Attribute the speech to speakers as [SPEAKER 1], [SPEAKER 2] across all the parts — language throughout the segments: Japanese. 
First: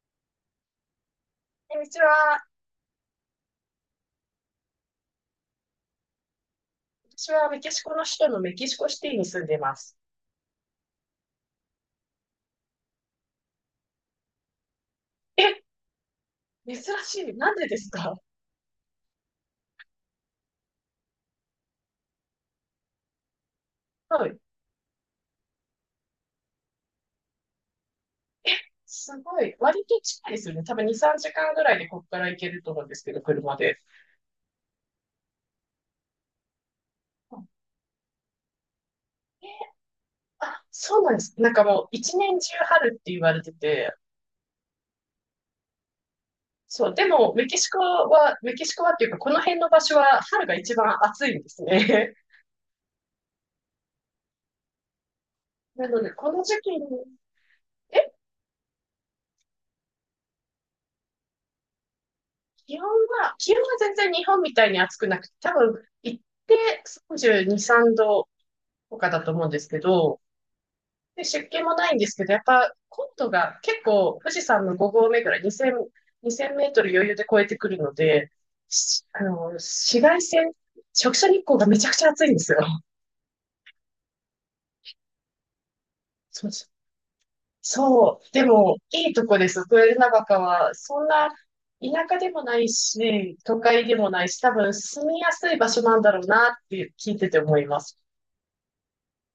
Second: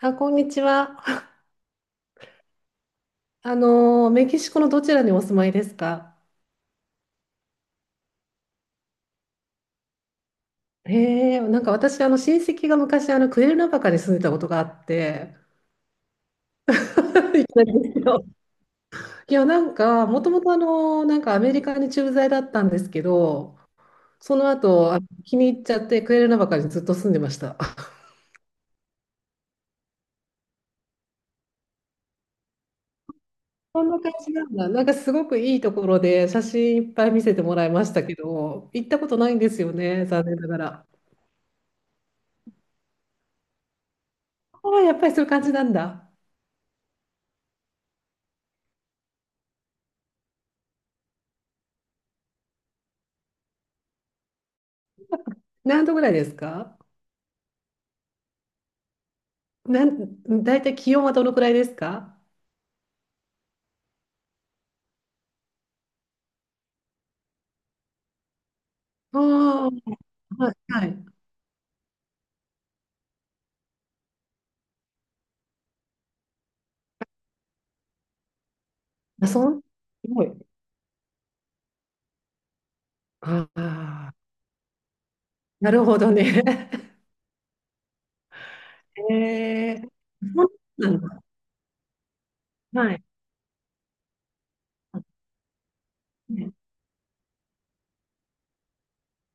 [SPEAKER 1] あ、こんにちは。
[SPEAKER 2] でうちは、
[SPEAKER 1] メキシコのどちらにお住まいですか？
[SPEAKER 2] 私はメキシコの首都のメキシコシティに住んでます。
[SPEAKER 1] へえ、なんか私、親戚が昔、クエルナバカに住んでたことがあって、
[SPEAKER 2] え、珍しい。
[SPEAKER 1] な
[SPEAKER 2] なんでで
[SPEAKER 1] ん
[SPEAKER 2] す
[SPEAKER 1] です
[SPEAKER 2] か？
[SPEAKER 1] よ。いや、なんか、もともと、なんかアメリカに駐在だったんですけど、
[SPEAKER 2] は
[SPEAKER 1] そ
[SPEAKER 2] い。
[SPEAKER 1] の後、気に入っちゃって、クエルナバカにずっと住んでました。
[SPEAKER 2] え、すごい。割と近いですよね。多分2、3時間ぐらいでここから行けると思うんですけど、車で。
[SPEAKER 1] そんな感じなんだ。なんか、すごくいいところで、写真いっぱい見せ
[SPEAKER 2] う
[SPEAKER 1] て
[SPEAKER 2] ん。
[SPEAKER 1] もらいましたけど、行ったことないんですよね、残念なが
[SPEAKER 2] あ、
[SPEAKER 1] ら。
[SPEAKER 2] そうなんです。なんかもう一年中春って言われてて、
[SPEAKER 1] ああ、やっぱりそういう感じなんだ。
[SPEAKER 2] そう、でもメキシコは、メキシコはっていうかこの辺の場所は春が一番暑いんですね。
[SPEAKER 1] 何
[SPEAKER 2] な
[SPEAKER 1] 度ぐ
[SPEAKER 2] の
[SPEAKER 1] ら
[SPEAKER 2] で、
[SPEAKER 1] いで
[SPEAKER 2] こ
[SPEAKER 1] す
[SPEAKER 2] の時期
[SPEAKER 1] か？
[SPEAKER 2] に。え、
[SPEAKER 1] 大体気温はどのくらいですか？
[SPEAKER 2] 気温気温は全然日本みたいに暑くなくて、多分、行って32、3度とか
[SPEAKER 1] あ
[SPEAKER 2] だと思うんです
[SPEAKER 1] あ
[SPEAKER 2] け
[SPEAKER 1] ー、
[SPEAKER 2] ど、
[SPEAKER 1] はい、はい。
[SPEAKER 2] で、湿気もないんですけど、やっぱ、高度が結構、富士山の5合目ぐらい、2000、にせんメートル余裕で超えてくるので、あ
[SPEAKER 1] あ、
[SPEAKER 2] の、
[SPEAKER 1] す
[SPEAKER 2] 紫外
[SPEAKER 1] ごい。
[SPEAKER 2] 線、直射日光がめちゃくちゃ暑いんですよ。
[SPEAKER 1] ああ、なるほどね。
[SPEAKER 2] そう、そう。でも、い いとこです。
[SPEAKER 1] へえー、
[SPEAKER 2] 豊永川
[SPEAKER 1] そ
[SPEAKER 2] は、
[SPEAKER 1] うなん
[SPEAKER 2] そん
[SPEAKER 1] だ。
[SPEAKER 2] な田舎でもない
[SPEAKER 1] はい。
[SPEAKER 2] し、都会でもないし、多分住みやすい場所なんだろうな
[SPEAKER 1] ね。
[SPEAKER 2] って聞いてて思います。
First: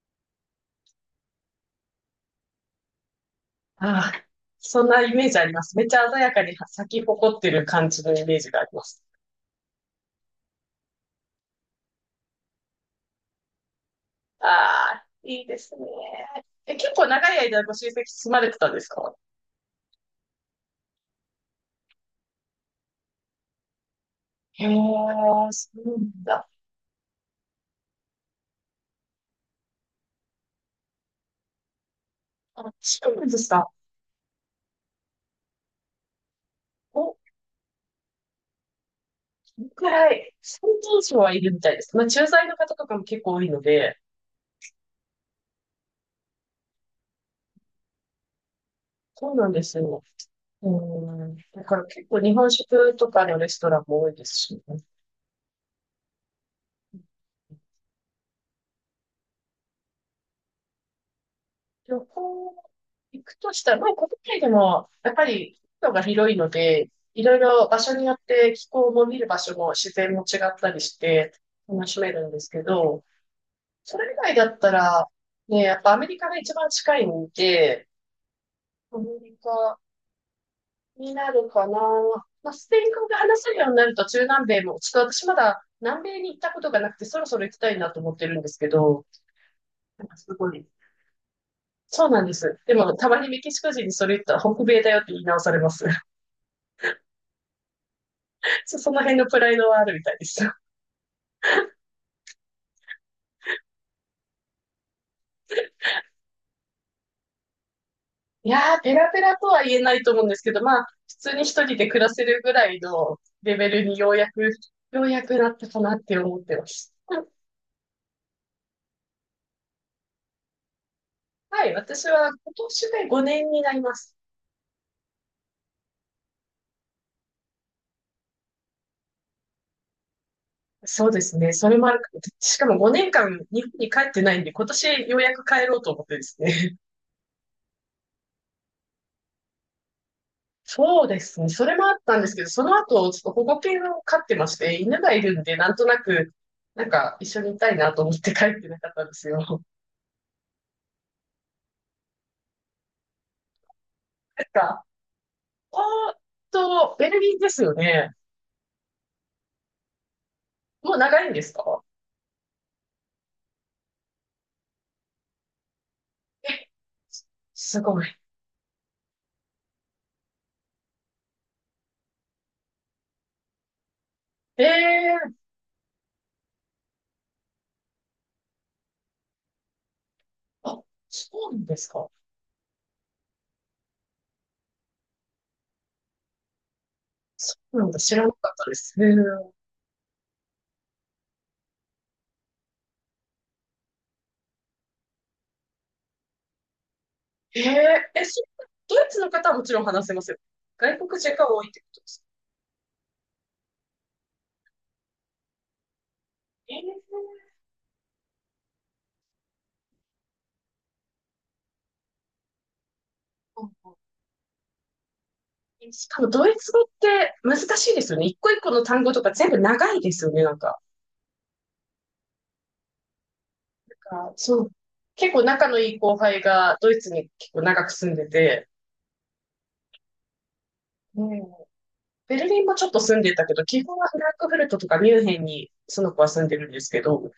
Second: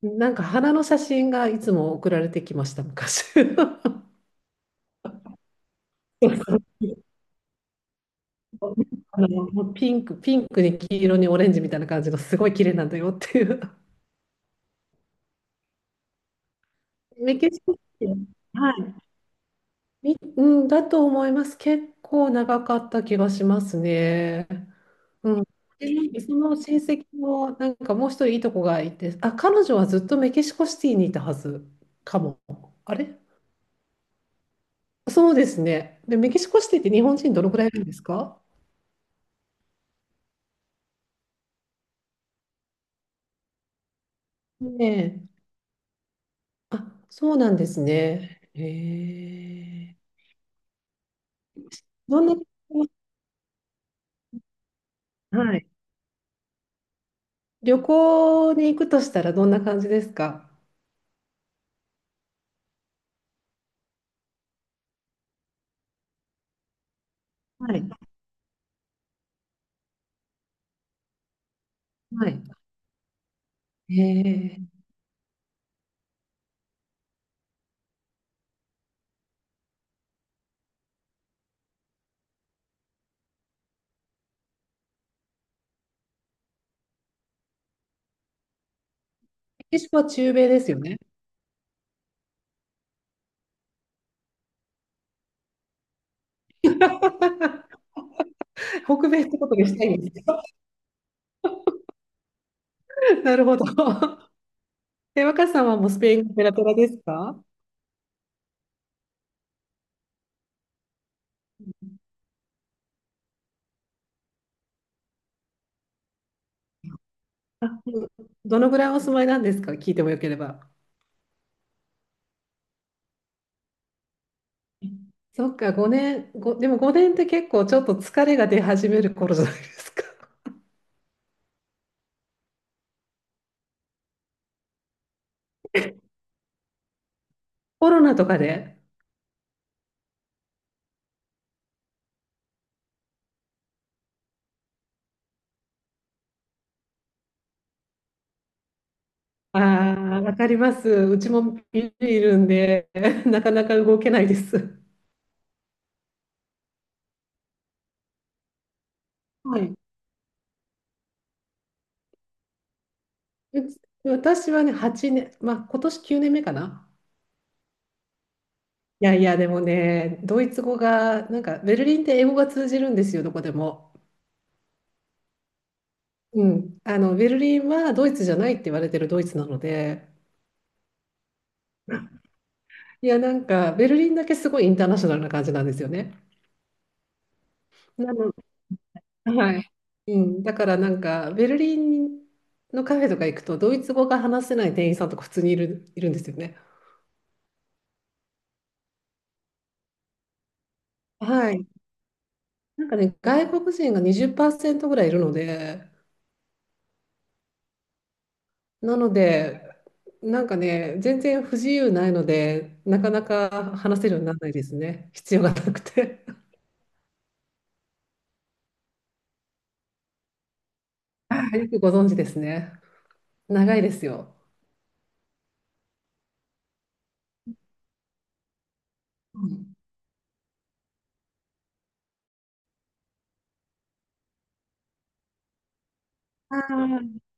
[SPEAKER 1] なんか花の写真がいつも送られてきました、昔。そ
[SPEAKER 2] ああ、そんなイメージあります。めっちゃ鮮や
[SPEAKER 1] う
[SPEAKER 2] かに
[SPEAKER 1] そう。
[SPEAKER 2] 咲き誇ってる感じのイメージがありま す。
[SPEAKER 1] もうピンクに黄色にオレンジみたいな感じのすごい綺麗なんだよっていう。
[SPEAKER 2] ああ、いいですね。え、結構長
[SPEAKER 1] メ
[SPEAKER 2] い
[SPEAKER 1] キシ
[SPEAKER 2] 間
[SPEAKER 1] コ
[SPEAKER 2] ご
[SPEAKER 1] っ
[SPEAKER 2] 親戚
[SPEAKER 1] て、は
[SPEAKER 2] 住まれてたんです
[SPEAKER 1] い、
[SPEAKER 2] か？
[SPEAKER 1] うん、だと思います。結構長かった気がしますね。
[SPEAKER 2] へえ、
[SPEAKER 1] うん。
[SPEAKER 2] そう
[SPEAKER 1] で、
[SPEAKER 2] な
[SPEAKER 1] な
[SPEAKER 2] ん
[SPEAKER 1] んかそ
[SPEAKER 2] だ。
[SPEAKER 1] の成績も、なんかもう一人いいとこがいて、あ、彼女はずっとメキシコシティにいたはずかも。
[SPEAKER 2] あ、
[SPEAKER 1] あ
[SPEAKER 2] そう
[SPEAKER 1] れ、
[SPEAKER 2] なんですか。
[SPEAKER 1] そうですね。で、メキシコシティって日
[SPEAKER 2] お、
[SPEAKER 1] 本人どのくらいいるんですか？
[SPEAKER 2] くらい、最近以上はいるみたいです。まあ、駐在の方とかも結構多いので、
[SPEAKER 1] ねえ。あ、そうなんですね。へ
[SPEAKER 2] そうなんです
[SPEAKER 1] え。
[SPEAKER 2] よ。うん。だから結構
[SPEAKER 1] どん
[SPEAKER 2] 日
[SPEAKER 1] な、
[SPEAKER 2] 本食とかのレストランも多いですし、ね、
[SPEAKER 1] はい。旅行に行くとしたらどんな感じですか？
[SPEAKER 2] 旅行行くとしたら、まあ国内でもやっぱり国土が広いので、いろいろ
[SPEAKER 1] は
[SPEAKER 2] 場
[SPEAKER 1] い。
[SPEAKER 2] 所によって気候も見る場所も自然も違ったりして楽しめる
[SPEAKER 1] は
[SPEAKER 2] んで
[SPEAKER 1] い。
[SPEAKER 2] すけど、
[SPEAKER 1] へ
[SPEAKER 2] それ以外だっ
[SPEAKER 1] え。
[SPEAKER 2] た
[SPEAKER 1] メ
[SPEAKER 2] ら、ね、やっぱアメリカが一番近いんで、アメリカになるかな。まあ、スペイン語が話せるようになると中南米も、ちょっと私まだ南米に行ったことがなくて、そろそろ行きたいなと思ってるんですけど、
[SPEAKER 1] キシコ
[SPEAKER 2] な
[SPEAKER 1] は
[SPEAKER 2] んか
[SPEAKER 1] 中
[SPEAKER 2] す
[SPEAKER 1] 米
[SPEAKER 2] ご
[SPEAKER 1] で
[SPEAKER 2] い。
[SPEAKER 1] すよね。
[SPEAKER 2] そうなんです。でも、たまにメキシコ人にそれ言ったら北米だよって言い直されます。その
[SPEAKER 1] 北
[SPEAKER 2] 辺
[SPEAKER 1] 米
[SPEAKER 2] の
[SPEAKER 1] って
[SPEAKER 2] プ
[SPEAKER 1] こ
[SPEAKER 2] ラ
[SPEAKER 1] と
[SPEAKER 2] イ
[SPEAKER 1] に
[SPEAKER 2] ド
[SPEAKER 1] し
[SPEAKER 2] は
[SPEAKER 1] た
[SPEAKER 2] ある
[SPEAKER 1] いん
[SPEAKER 2] みた
[SPEAKER 1] で
[SPEAKER 2] い
[SPEAKER 1] す
[SPEAKER 2] です。
[SPEAKER 1] よ。なるほど。え、若さんはもうスペインがペラペラですか？
[SPEAKER 2] いやー、ペラペラとは言えないと思うんですけど、まあ、普通に一人で暮らせるぐらいのレベルにようやくなったかなって思ってます。
[SPEAKER 1] うん。どのぐらいお住まいなんですか、聞いてもよければ。
[SPEAKER 2] はい、私は今年で5年になります。
[SPEAKER 1] そっか、5年、でも5年って結構ちょっと疲れが出始める頃じゃないですか。
[SPEAKER 2] そうですね。それもあるか。しかも5年間日本に帰ってないんで、今年ようやく帰ろうと思ってですね。
[SPEAKER 1] コロナとかで。
[SPEAKER 2] そうですね。それもあったんですけど、その後、ちょっと保護犬を飼ってまして、犬がいるんで、なんとなく、なんか一緒にいたいなと思って帰ってなかったんですよ。なん
[SPEAKER 1] ああ、わかります。うちもビビいるんで、なかなか動けないです。
[SPEAKER 2] か、おーっと、ベルギーですよね。
[SPEAKER 1] はい。
[SPEAKER 2] もう長いんですか？
[SPEAKER 1] 私はね、8年、まあ今年9年目か
[SPEAKER 2] え、
[SPEAKER 1] な。
[SPEAKER 2] すすごい。
[SPEAKER 1] いやいや、でもね、ドイツ語が、なんかベルリンって英語が通じるんですよ、どこでも。
[SPEAKER 2] ええー、
[SPEAKER 1] うん、ベルリンはドイツじゃないって言われてるドイツなので、
[SPEAKER 2] あ、そうなんですか。
[SPEAKER 1] いや、なんかベルリンだけすごいインターナショナルな感じなんですよね。
[SPEAKER 2] そうなんだ。
[SPEAKER 1] な
[SPEAKER 2] 知らな
[SPEAKER 1] の、
[SPEAKER 2] かったです。へー、
[SPEAKER 1] はい。うん、だからなんかベルリンのカフェとか行くとドイツ語が話せない店員さんとか普通にいるんですよね。
[SPEAKER 2] えええ、そう、ドイツの方はもちろん話せますよ。外国人が
[SPEAKER 1] は
[SPEAKER 2] 多
[SPEAKER 1] い。
[SPEAKER 2] いってことですか。
[SPEAKER 1] なんかね、外国人が20%ぐらいいるので、
[SPEAKER 2] ええ。
[SPEAKER 1] なので、なんかね、全然不自由ないので、なかな
[SPEAKER 2] う
[SPEAKER 1] か
[SPEAKER 2] ん。
[SPEAKER 1] 話せるようにならないですね。必要がなく
[SPEAKER 2] え、しか
[SPEAKER 1] て。
[SPEAKER 2] もドイツ語って難しいですよね。一個一個の単語とか全部長いですよね、なんか。
[SPEAKER 1] あ、よくご存知ですね。長いです
[SPEAKER 2] あ、
[SPEAKER 1] よ。
[SPEAKER 2] そう。結構仲のいい後輩がドイツに結構長く住んでて、
[SPEAKER 1] うん。
[SPEAKER 2] うん、ベルリンもちょっと住んでたけど、基本はフランクフルトとかミュンヘンにその子は住んでるんですけ
[SPEAKER 1] あ
[SPEAKER 2] ど、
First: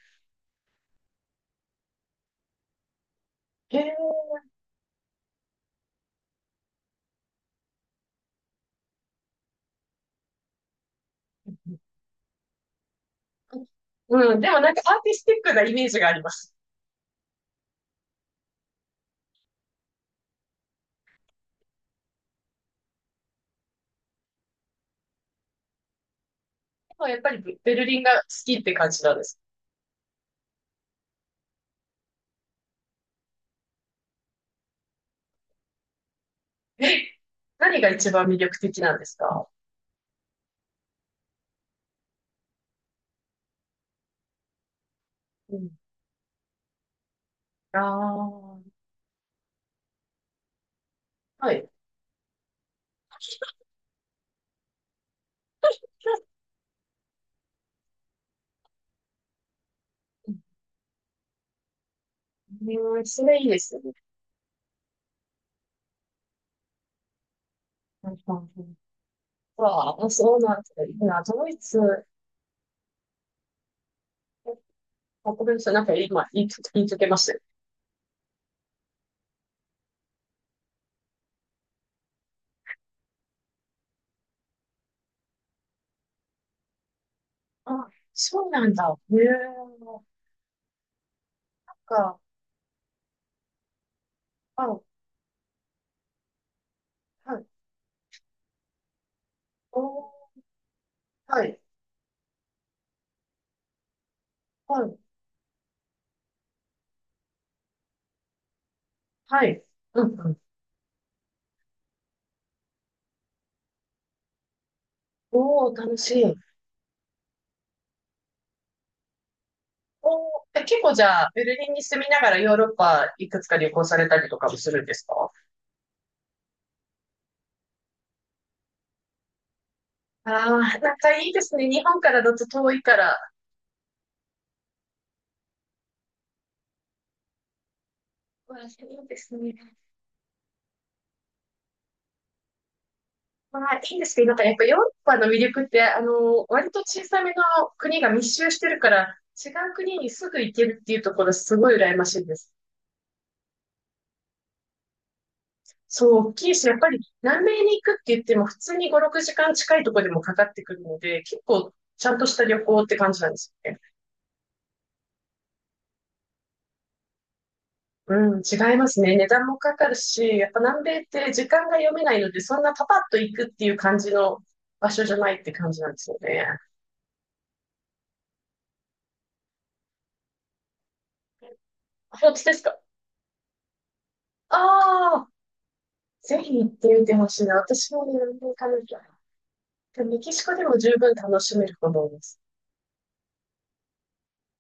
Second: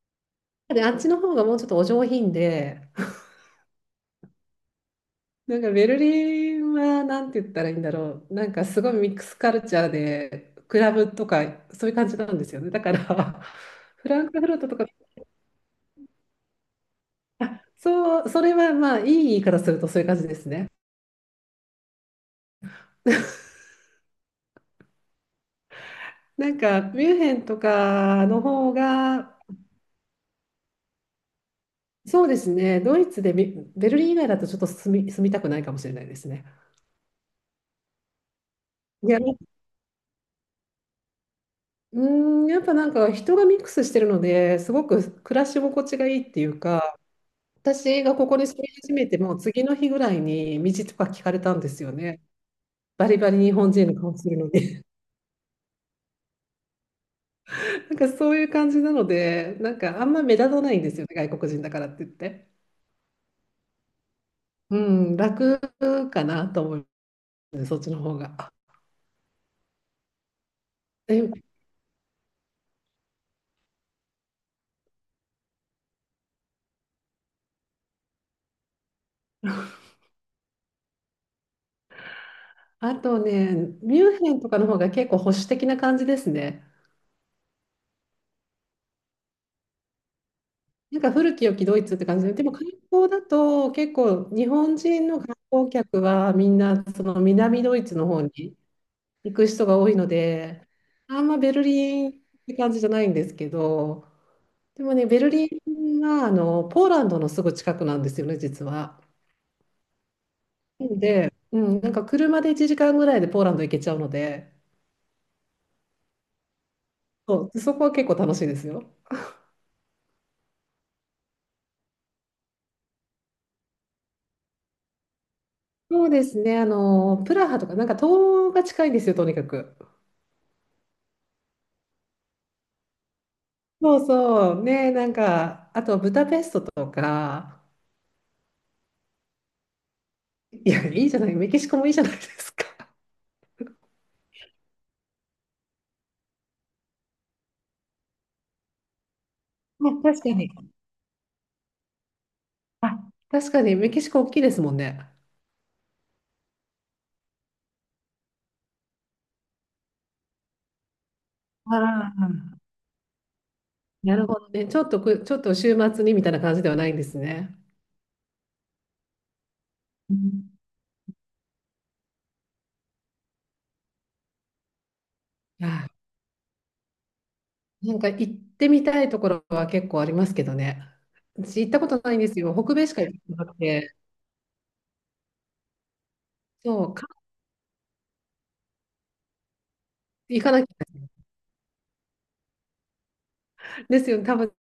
[SPEAKER 1] あ。で、あっちの方がもうちょっとお上品で、
[SPEAKER 2] へえ、
[SPEAKER 1] なんかベルリンはなんて言ったらいいんだろう。なんかすごいミックスカルチャーで、クラブとかそういう感じなんですよね。だから、フラン
[SPEAKER 2] うん、
[SPEAKER 1] クフ
[SPEAKER 2] で
[SPEAKER 1] ル
[SPEAKER 2] も
[SPEAKER 1] ト
[SPEAKER 2] なん
[SPEAKER 1] と
[SPEAKER 2] か
[SPEAKER 1] か、
[SPEAKER 2] アーティスティックなイメージがあります。
[SPEAKER 1] そう、それはまあいい言い方するとそういう感じですね。なんか
[SPEAKER 2] で
[SPEAKER 1] ミ
[SPEAKER 2] も
[SPEAKER 1] ュ
[SPEAKER 2] や
[SPEAKER 1] ン
[SPEAKER 2] っぱ
[SPEAKER 1] ヘンと
[SPEAKER 2] りベルリンが好
[SPEAKER 1] かの
[SPEAKER 2] きって
[SPEAKER 1] 方
[SPEAKER 2] 感じなんで
[SPEAKER 1] が、
[SPEAKER 2] す。
[SPEAKER 1] そうですね、ドイツでベルリン以外だとちょっと住みたくないかもしれないですね。
[SPEAKER 2] え、何が一番魅力的なんで
[SPEAKER 1] い
[SPEAKER 2] す
[SPEAKER 1] や、
[SPEAKER 2] か？
[SPEAKER 1] うーん、やっぱなんか人がミックスしてるので、すごく暮ら
[SPEAKER 2] う
[SPEAKER 1] し
[SPEAKER 2] ん。
[SPEAKER 1] 心地がいいっていうか、
[SPEAKER 2] あ
[SPEAKER 1] 私がここに
[SPEAKER 2] あ、
[SPEAKER 1] 住み始めてもう次の日ぐらいに道とか聞かれ
[SPEAKER 2] は
[SPEAKER 1] たん
[SPEAKER 2] い。
[SPEAKER 1] ですよね。バリバリ日本人の顔するので。なんかそういう感じなので、なんかあんま目立たないんですよね、外国人だからって言って。
[SPEAKER 2] うん、それいいですよね。
[SPEAKER 1] うん、楽かなと思う、そっちの
[SPEAKER 2] うん
[SPEAKER 1] 方
[SPEAKER 2] うん
[SPEAKER 1] が。
[SPEAKER 2] うん。わあ、そうなんですね。いいな
[SPEAKER 1] で、
[SPEAKER 2] ドイツ。え、あ、ごめんなさい。なんか今、言いつけましたよ。
[SPEAKER 1] あとね、ミュンヘンとかの方が結構保守的な感じですね。
[SPEAKER 2] あ、そうなんだ。へえ、なん
[SPEAKER 1] なんか古き良きドイツって
[SPEAKER 2] か。
[SPEAKER 1] 感じで、でも観光だと結構日本
[SPEAKER 2] あ、
[SPEAKER 1] 人の観光客はみんなその
[SPEAKER 2] はい。
[SPEAKER 1] 南ドイツの方に行く人が
[SPEAKER 2] お
[SPEAKER 1] 多いの
[SPEAKER 2] ー、
[SPEAKER 1] で、あんま
[SPEAKER 2] は
[SPEAKER 1] ベ
[SPEAKER 2] い。
[SPEAKER 1] ルリンって感じじゃないんですけど、
[SPEAKER 2] は
[SPEAKER 1] でも
[SPEAKER 2] い。
[SPEAKER 1] ね、ベルリンはポーランドのすぐ近くなんですよね、実は。
[SPEAKER 2] はい。うんうん。
[SPEAKER 1] なので、うん、なんか車で1時間ぐらいでポーランド行けちゃうので、
[SPEAKER 2] おー、楽しい。
[SPEAKER 1] そう、そこは結構楽しいですよ。
[SPEAKER 2] おー、え、結構じゃあ、ベルリンに住みながらヨーロッパいくつか旅行されたりとかもするんですか？
[SPEAKER 1] そうですね、プラハとか、なんか東が近いんですよ、とにかく。
[SPEAKER 2] ああ、なんかいいですね。日本からだと遠いから。
[SPEAKER 1] そうそう。ね、なんか、あとブダペストとか、
[SPEAKER 2] まあ、いいですね。
[SPEAKER 1] いや、いいじゃない、メキシコもいいじゃないですか。あ、
[SPEAKER 2] まあ、いいですけど、なんかやっぱヨーロッパの魅力って、あの、割と小さめの国が密集してるから、違う国に
[SPEAKER 1] 確
[SPEAKER 2] す
[SPEAKER 1] か
[SPEAKER 2] ぐ
[SPEAKER 1] に。
[SPEAKER 2] 行けるっていうところすごい羨ましいです。
[SPEAKER 1] あ、確かにメキシコ大きいですもんね。
[SPEAKER 2] そう、大きいし、やっぱり南米に行くって言っても普通に5、6時間近いところでもかかってくるので、結構ちゃ
[SPEAKER 1] あ
[SPEAKER 2] んとした
[SPEAKER 1] あ、
[SPEAKER 2] 旅行って感じなんです。
[SPEAKER 1] なるほどね。ちょっと週末にみたいな感じではないんですね。
[SPEAKER 2] うん、違いますね。値段もかかる
[SPEAKER 1] う
[SPEAKER 2] し、や
[SPEAKER 1] ん。
[SPEAKER 2] っぱ南米って時間が読めないので、そんなパパッと行くっていう感じの場所じゃないって感じ
[SPEAKER 1] あ、
[SPEAKER 2] なんですよね。
[SPEAKER 1] なんか行ってみたいところは結構ありますけどね。私行ったことな
[SPEAKER 2] あ、
[SPEAKER 1] いんで
[SPEAKER 2] 本
[SPEAKER 1] す
[SPEAKER 2] 当で
[SPEAKER 1] よ。
[SPEAKER 2] す
[SPEAKER 1] 北
[SPEAKER 2] か？
[SPEAKER 1] 米しか行ってなくて。
[SPEAKER 2] ああ、ぜひ行っ
[SPEAKER 1] そ
[SPEAKER 2] て
[SPEAKER 1] う、
[SPEAKER 2] みてほしいな。私もね、南米行かなきゃ。でメキ
[SPEAKER 1] 行
[SPEAKER 2] シ
[SPEAKER 1] か
[SPEAKER 2] コ
[SPEAKER 1] な
[SPEAKER 2] で
[SPEAKER 1] きゃ。
[SPEAKER 2] も十分楽しめると思います。
[SPEAKER 1] ですよね。多分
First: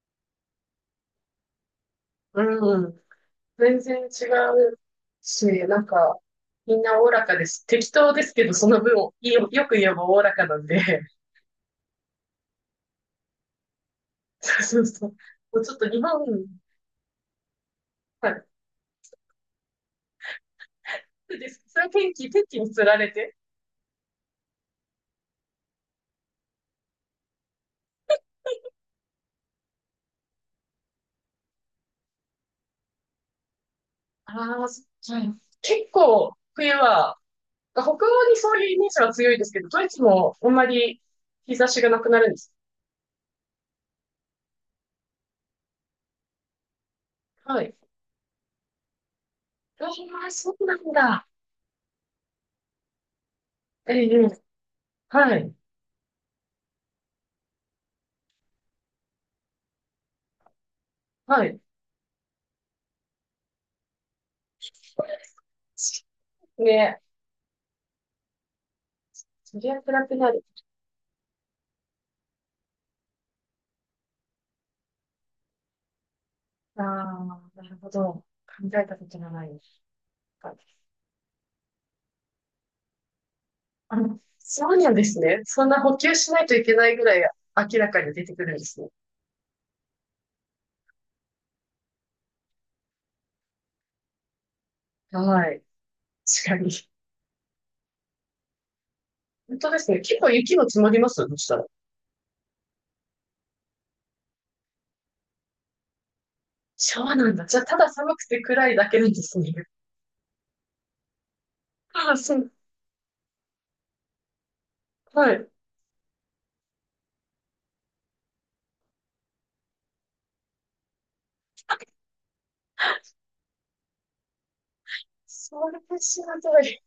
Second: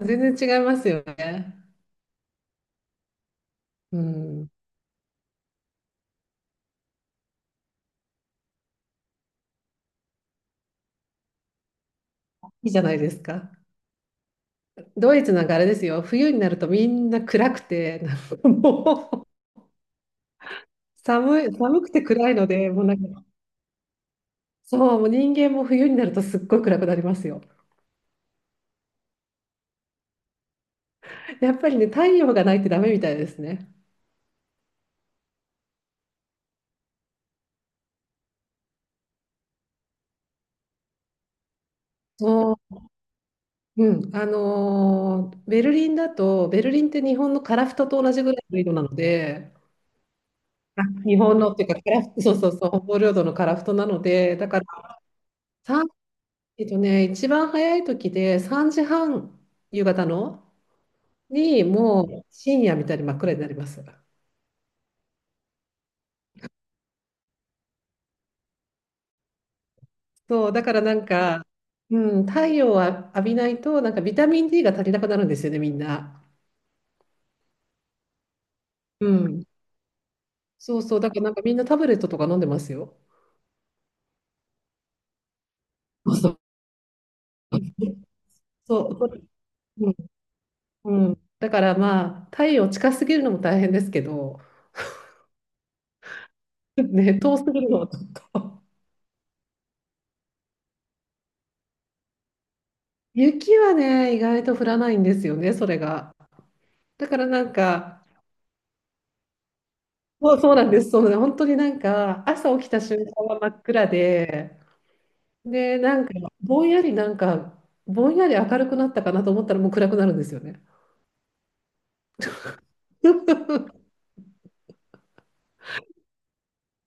[SPEAKER 1] 全然違いますよね。
[SPEAKER 2] うん、全
[SPEAKER 1] う
[SPEAKER 2] 然違
[SPEAKER 1] ん。
[SPEAKER 2] うし、なんか、みんなおおらかです。適当ですけど、その分、よく言えばおおらかなんで。
[SPEAKER 1] いいじゃないですか。
[SPEAKER 2] そうそうそう。
[SPEAKER 1] ドイツなんかあ
[SPEAKER 2] もう
[SPEAKER 1] れ
[SPEAKER 2] ちょ
[SPEAKER 1] で
[SPEAKER 2] っ
[SPEAKER 1] す
[SPEAKER 2] と日
[SPEAKER 1] よ、
[SPEAKER 2] 本。
[SPEAKER 1] 冬になるとみんな暗くて、なん
[SPEAKER 2] はい。
[SPEAKER 1] かもう
[SPEAKER 2] そうで
[SPEAKER 1] 寒い、
[SPEAKER 2] す。そ
[SPEAKER 1] 寒
[SPEAKER 2] れは
[SPEAKER 1] くて
[SPEAKER 2] 天気、
[SPEAKER 1] 暗い
[SPEAKER 2] 天
[SPEAKER 1] の
[SPEAKER 2] 気
[SPEAKER 1] で、
[SPEAKER 2] に
[SPEAKER 1] も
[SPEAKER 2] 釣
[SPEAKER 1] うな
[SPEAKER 2] ら
[SPEAKER 1] ん
[SPEAKER 2] れ
[SPEAKER 1] か、
[SPEAKER 2] て。
[SPEAKER 1] そう、もう人間も冬になるとすっごい暗くなりますよ。やっぱりね、太陽がないってダメみたいですね。
[SPEAKER 2] ああ、はい。結構、冬は、北欧にそういうイメージは強いですけど、ドイツもあんまり日差しがなくなるんです。
[SPEAKER 1] そう、うん、ベルリンって日本の
[SPEAKER 2] は
[SPEAKER 1] 樺
[SPEAKER 2] い。
[SPEAKER 1] 太と同じぐらいの色なので、
[SPEAKER 2] ああ、そうな
[SPEAKER 1] あ、
[SPEAKER 2] ん
[SPEAKER 1] 日
[SPEAKER 2] だ。
[SPEAKER 1] 本のっていうか、樺太そうそうそう、北方領土の樺太なの
[SPEAKER 2] え
[SPEAKER 1] で、
[SPEAKER 2] え、
[SPEAKER 1] だから、
[SPEAKER 2] はい。
[SPEAKER 1] さん一番早い時で3時半、夕方の。
[SPEAKER 2] はい。
[SPEAKER 1] に、もう深夜みたいに真っ暗になります。
[SPEAKER 2] ね、そりゃ暗くなる。
[SPEAKER 1] そう、だからなんか、うん、太陽を浴びないと、なんかビタミン D が足りなくなるんですよね、みんな。
[SPEAKER 2] ああ、なるほど。考えたこ
[SPEAKER 1] う
[SPEAKER 2] とが
[SPEAKER 1] ん。
[SPEAKER 2] ないです。
[SPEAKER 1] そうそう、だからなんかみんなタブレットとか飲んでますよ。
[SPEAKER 2] あの、そうなんですね。そんな補
[SPEAKER 1] そ
[SPEAKER 2] 給
[SPEAKER 1] うそ
[SPEAKER 2] し
[SPEAKER 1] う。
[SPEAKER 2] ないといけないぐらい明らかに出てくるんです
[SPEAKER 1] そ
[SPEAKER 2] ね。
[SPEAKER 1] う、うん、うん、だからまあ、太陽近すぎるのも大変ですけど、
[SPEAKER 2] はい。確かに。
[SPEAKER 1] ね、遠すぎるのはちょっと。
[SPEAKER 2] 本当ですね。結構雪も積もりますどうしたら。
[SPEAKER 1] 雪はね、意外と降らないんですよね、それが。
[SPEAKER 2] そ
[SPEAKER 1] だ
[SPEAKER 2] う
[SPEAKER 1] か
[SPEAKER 2] な
[SPEAKER 1] ら
[SPEAKER 2] ん
[SPEAKER 1] な
[SPEAKER 2] だ。
[SPEAKER 1] ん
[SPEAKER 2] じゃあ、ただ
[SPEAKER 1] か、
[SPEAKER 2] 寒くて暗いだけなんですね。
[SPEAKER 1] そう、そうなんです、そうなんです、本当になん
[SPEAKER 2] ああ、
[SPEAKER 1] か、
[SPEAKER 2] そう。
[SPEAKER 1] 朝起きた瞬間は真っ暗で、
[SPEAKER 2] はい。
[SPEAKER 1] で、なんか、ぼんやりなんか、ぼんやり明るくなったかなと思ったらもう暗くなるんですよね。
[SPEAKER 2] それ知らない。